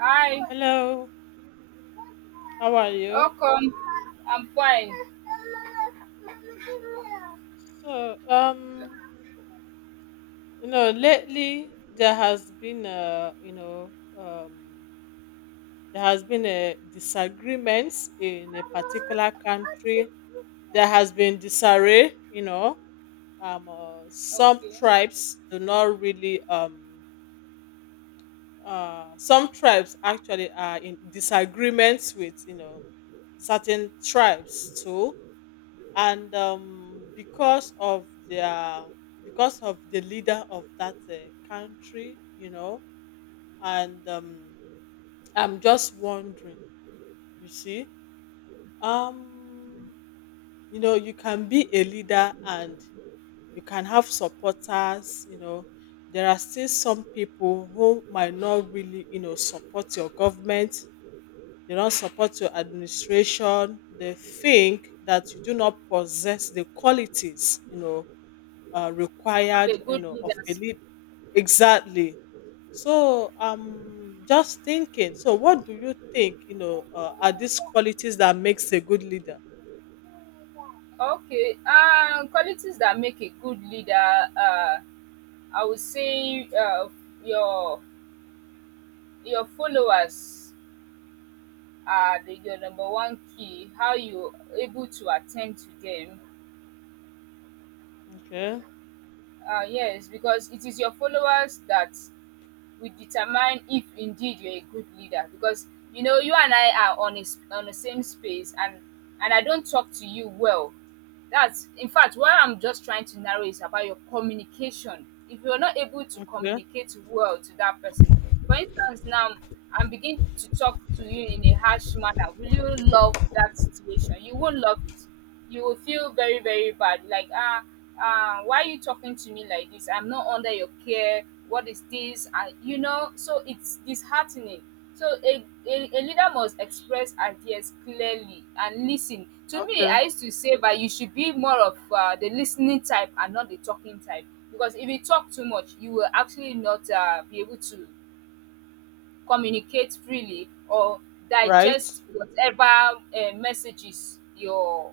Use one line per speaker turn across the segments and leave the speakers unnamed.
Hi,
Hello, how are you?
welcome. I'm fine.
So, lately there has been a disagreements in a particular country. There has been disarray. Some
Okay.
tribes do not really, some tribes actually are in disagreements with certain tribes too, and because of the leader of that country, and I'm just wondering. You see um you can be a leader, and you can have supporters. There are still some people who might not really support your government. They don't support your administration. They think that you do not possess the qualities
Of
required,
a good
of a
leaders?
lead. Exactly. So I'm just thinking. So what do you think? Are these qualities that makes a good leader?
Okay. Qualities that make a good leader. I would say your your followers are your number one key. How you able to attend to them?
Okay.
Yes, because it is your followers that would determine if indeed you're a good leader because you know you and I are on on the same space and I don't talk to you well. That's in fact what I'm just trying to narrow is about your communication. If you're not able to
Okay.
communicate well to that person, for instance, now I'm beginning to talk to you in a harsh manner, will you love that situation? You won't love it. You will feel very very bad like why are you talking to me like this? I'm not under your care. What is this? And so it's disheartening. So a leader must express ideas clearly and listen to me.
Okay.
I used to say that you should be more of the listening type and not the talking type, because if you talk too much you will actually not be able to communicate freely or
Right.
digest whatever messages your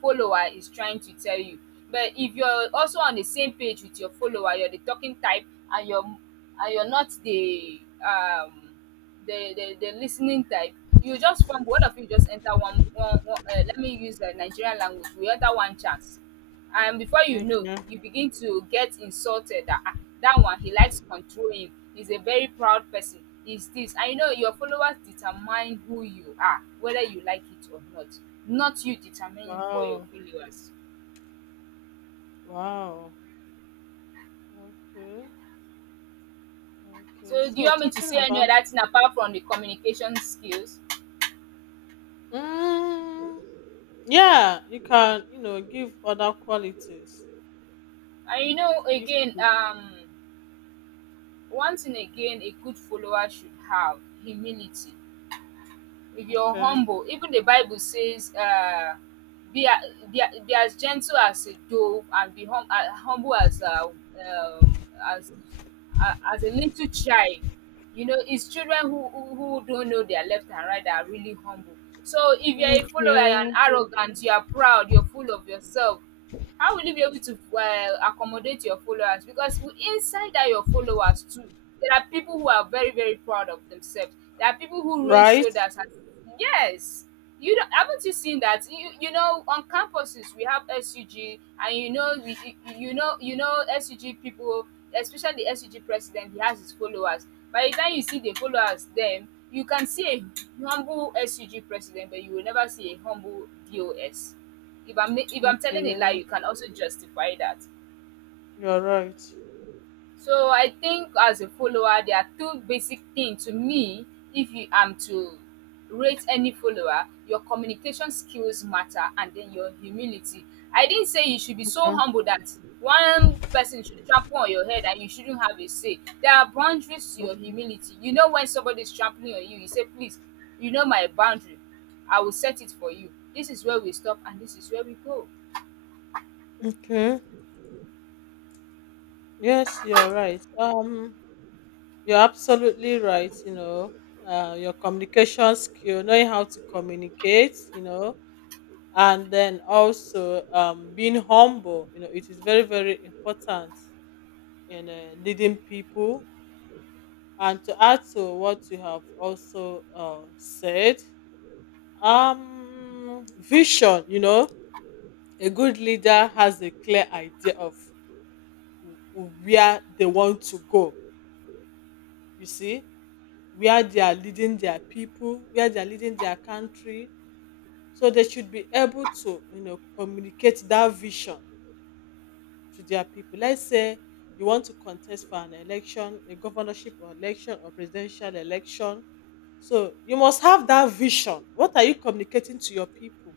follower is trying to tell you. But if you're also on the same page with your follower, you're the talking type, and you're not the listening type. You just from one of you just enter one let me use the nigerian language, we enter one chance, and before you know
Okay.
you begin to get insulted that ah, that one he likes to control him, he's a very proud person, he's this. I know your followers determine who you are whether you like it or not, not you determining for your
Wow.
followers.
Wow. Okay. Okay.
So do you
So
want me to
talking
say any
about.
other thing apart from the communication skills?
Mm, yeah, you can. Give other qualities.
And you know
If
again um Once and again, a good follower should have humility. If you're
okay.
humble, even the Bible says, be as gentle as a dove and be humble as as, as a little child. You know, it's children who, who don't know their left and right that are really humble. So if you're a follower
Okay.
and arrogant, you are proud, you're full of yourself, how will you be able to accommodate your followers, because inside that your followers too, there are people who are very very proud of themselves. There are people who raise
Right.
shoulders and yes, you don't, haven't you seen that you know, on campuses we have sug, and you know we, you know sug people, especially the sug president. He has his followers. By the time you see the followers them, you can see a humble sug president, but you will never see a humble dos. If I'm telling a lie,
Okay.
you can also justify that.
You're right.
So I think as a follower, there are two basic things to me. If you am to rate any follower, your communication skills matter, and then your humility. I didn't say you should be so humble that one person should trample on your head and you shouldn't have a say. There are boundaries to your humility. You know when somebody is trampling on you, you say, "Please, you know my boundary. I will set it for you. This is where we stop, and this is where we go."
Okay. Yes, you're right. You're absolutely right. Your communication skill, knowing how to communicate, and then also, being humble. It is very, very important in leading people. And to add to what you have also said, vision. A good leader has a clear idea of where they want to go. You see where they are leading their people, where they are leading their country. So they should be able to, communicate that vision to their people. Let's say you want to contest for an election, a governorship or election or presidential election. So you must have that vision. What are you communicating to your people?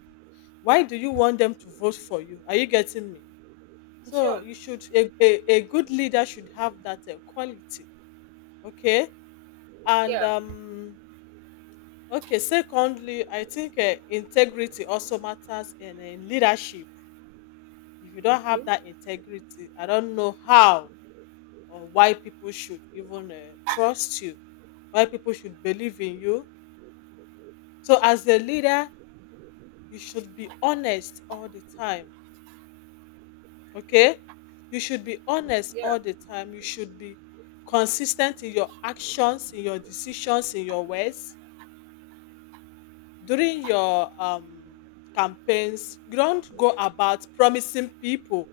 Why do you want them to vote for you? Are you getting me? So
Sure.
you should a good leader should have that quality. Okay. And
Yeah.
um Okay, secondly, I think integrity also matters in leadership. If you don't
Okay.
have that integrity, I don't know how or why people should even trust you, why people should believe in you. So, as a leader, you should be honest all the time. Okay? You should be honest
Yeah.
all the time. You should be consistent in your actions, in your decisions, in your words, during your campaigns. You don't go about promising people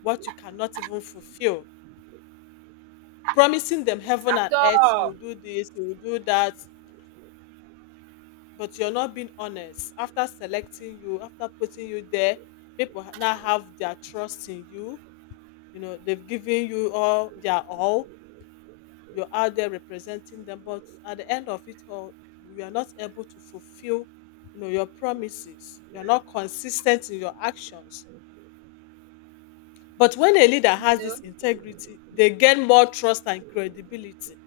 what you cannot even fulfill, promising them heaven
At
and earth, you will
all.
do this, you will do that, but you're not being honest. After selecting you, after putting you there, people now have their trust in you. You know, they've given you all their all. You're out there representing them, but at the end of it all, you are not able to fulfill, your promises. You're not consistent in your actions. But when a leader
You
has
know?
this integrity, they gain more trust and credibility,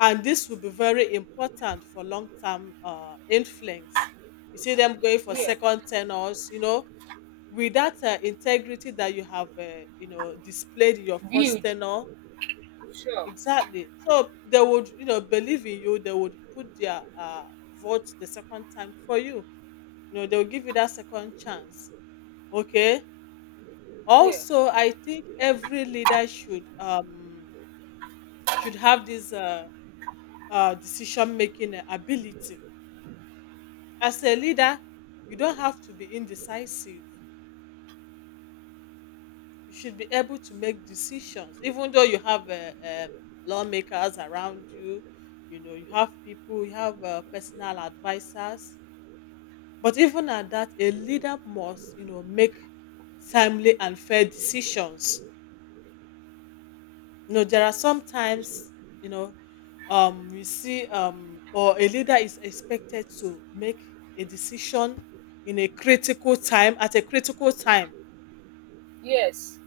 and this will be very important for long-term influence. You see them going for
Yeah.
second tenors, with that integrity that you have displayed in your first
Huge.
tenor.
Sure.
Exactly. So they would, believe in you. They would put their vote the second time for you. You know, they'll give you that second chance. Okay.
Yeah.
Also, I think every leader should have this decision making ability. As a leader, you don't have to be indecisive. You should be able to make decisions even though you have lawmakers around you. You know, you have people, you have personal advisors. But even at that, a leader must, make timely and fair decisions. You know, there are sometimes, you know we see, or a leader is expected to make a decision in a critical time at a critical time
Yes.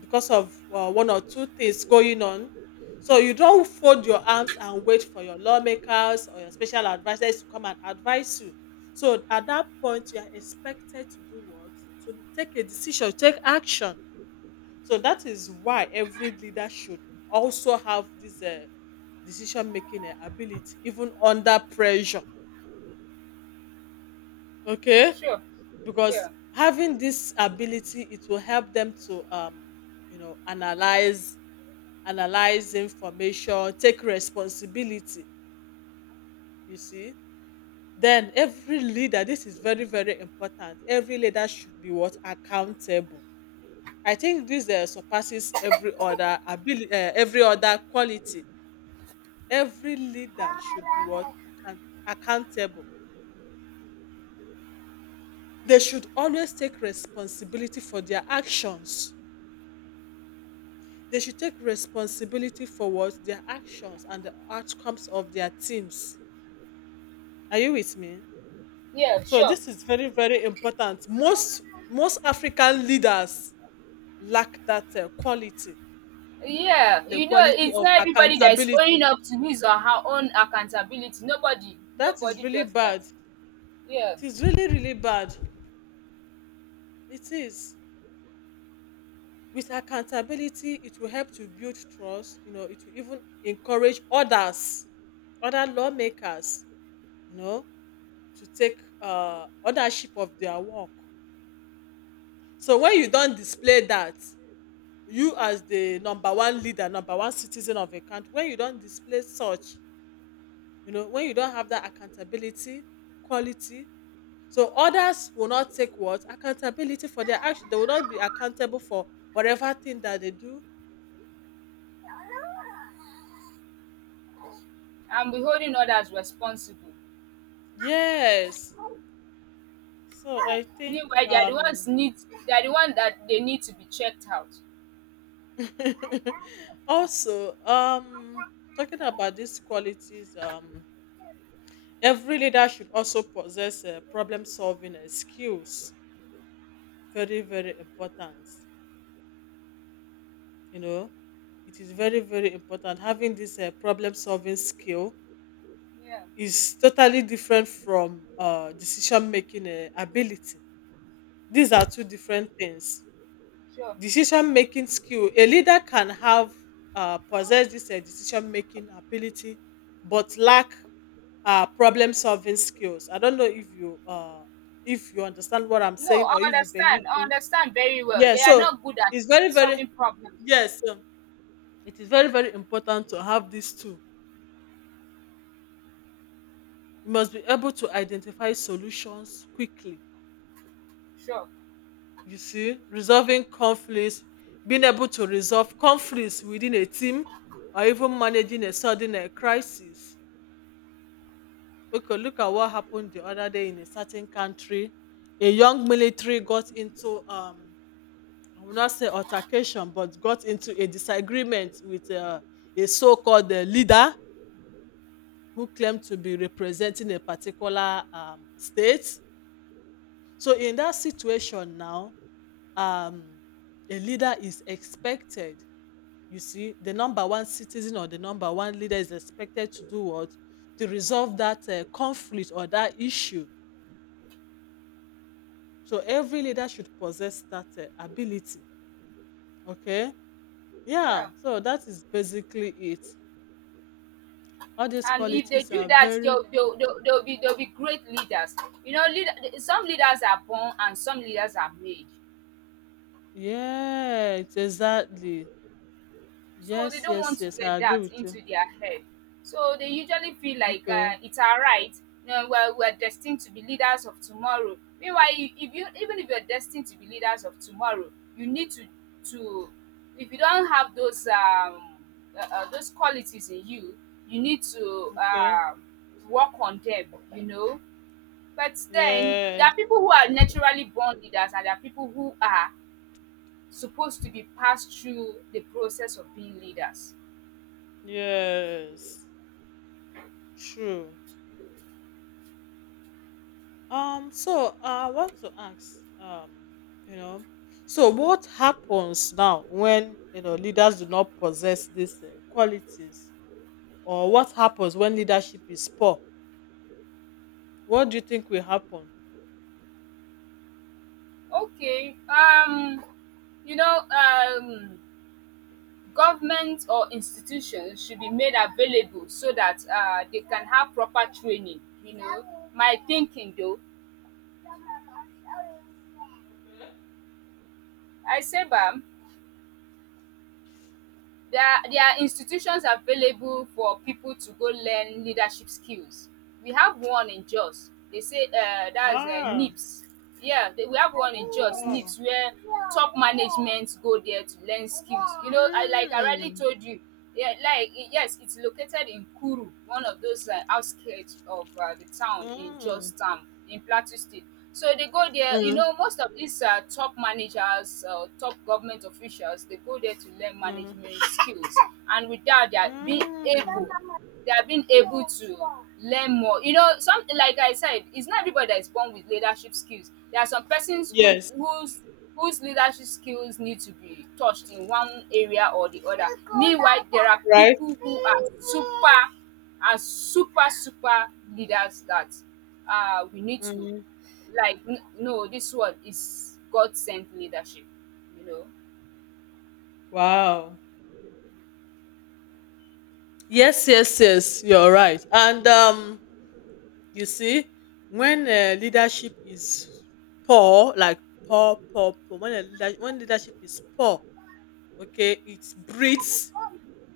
because of one or two things going on. So you don't fold your arms and wait for your lawmakers or your special advisors to come and advise you. So at that point, you are expected to do what? To take a decision, take action. So that is why every leader should also have this decision making ability, even under pressure. Okay,
Sure.
because
Yeah.
having this ability, it will help them to you know, analyze analyze information, take responsibility, you see. Then every leader, this is very, very important. Every leader should be what? Accountable. I think this surpasses every other ability, every other quality. Every leader should be what? Accountable. They should always take responsibility for their actions. They should take responsibility for what? Their actions and the outcomes of their teams. Are you with me?
Yeah,
So
sure.
this is very, very important. Most African leaders lack that quality,
Yeah.
the
You know,
quality
it's
of
not everybody that is
accountability.
owning up to his or her own accountability. Nobody.
That is
Nobody
really
does that.
bad.
Yeah.
It is really, really bad. It is. With accountability, it will help to build trust. You know, it will even encourage others, other lawmakers, you know, to take ownership of their work. So when you don't display that, you, as the number one leader, number one citizen of a country, when you don't display such, when you don't have that accountability quality, so others will not take what accountability for their action. They will not be accountable for whatever thing that they do.
And be holding others responsible.
Yes, so I think,
Meanwhile, they are the one that they need to be checked out.
also, talking about these qualities, every leader should also possess problem solving skills. Very, very important. you know it is very, very important. Having this problem solving skill
Yeah,
is totally different from decision making ability. These are two different things.
sure.
Decision making skill, a leader can have, possess this decision making ability, but lack problem solving skills. I don't know if you if you understand what I'm
No,
saying
I
or if you believe
understand. I
me.
understand very well.
Yeah,
They are
so
not good at
it's very, very.
solving problems.
Yes, it is very, very important to have these two. You must be able to identify solutions quickly,
Sure.
you see, resolving conflicts, being able to resolve conflicts within a team or even managing a sudden crisis. Okay, look at what happened the other day in a certain country. A young military got into, I will not say altercation, but got into a disagreement with a so called leader who claimed to be representing a particular state. So, in that situation now, um a leader is expected, you see, the number one citizen or the number one leader is expected to do what? To resolve that conflict or that issue. So every leader should possess that ability. Okay.
Yeah,
Yeah, so that is basically it. All these
and if they
qualities
do
are
that,
very.
they'll be great leaders. You know, leader, some leaders are born and some leaders are made,
Yes, exactly.
so
Yes,
they don't
yes,
want to
yes, I
get
agree
that
with you.
into their head. So they usually feel like
Okay.
it's our right. You know, we're destined to be leaders of tomorrow. Meanwhile, if you, even if you're destined to be leaders of tomorrow, you need to if you don't have those qualities in you, you need to
Okay.
work on them. You know. But then there
Yes,
are people who are naturally born leaders and there are people who are supposed to be passed through the process of being leaders.
yes, true. So, I want to ask, you know, so what happens now when leaders do not possess these qualities, or what happens when leadership is poor? What do you think will happen?
Okay. You know, government or institutions should be made available so that they can have proper training, you know. My thinking though. I say bam. There are institutions available for people to go learn leadership skills. We have one in Jos, they say that's
Ah,
NIBS. Yeah, we have one in Jos,
wow.
NIBS, where top management go there to learn skills. You know I, like I already
Mm,
told you. Yeah, like yes, it's located in Kuru, one of those outskirts of the town in
mm,
Georgetown in Plateau State. So they go there. You
mm,
know, most of these top managers, top government officials, they go there to learn
mm,
management skills, and with that,
mm.
they have been able to learn more. You know, some, like I said, it's not everybody that is born with leadership skills. There are some persons
Yes,
whose leadership skills need to be touched in one area or the other. Meanwhile, there are
right.
people who are super leaders that we need to,
Mm.
like no, this one is god sent leadership, you know.
Wow. Yes, yes, yes. You're right. And, you see, when leadership is poor, like poor, poor, poor, when, when leadership is poor, okay, it breeds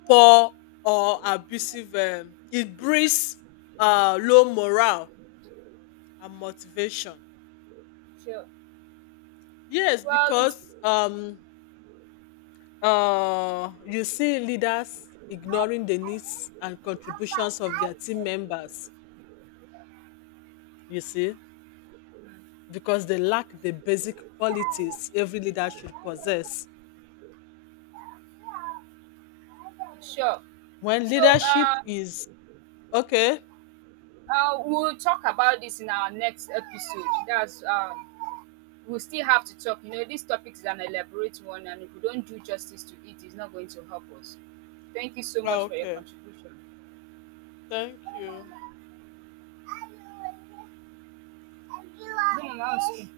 poor or abusive, it breeds low morale and motivation.
Sure.
Yes,
well it's
because you see leaders ignoring the needs and contributions of their team members, you see, because they lack the basic qualities every leader should possess
Sure.
when
So
leadership is okay.
we'll talk about this in our next episode. That's we'll still have to talk. You know, this topic is an elaborate one, and if we don't do justice to it, it's not going to help us. Thank you so
Ah,
much for your
okay.
contribution.
Thank you.
No, no, no, it's okay.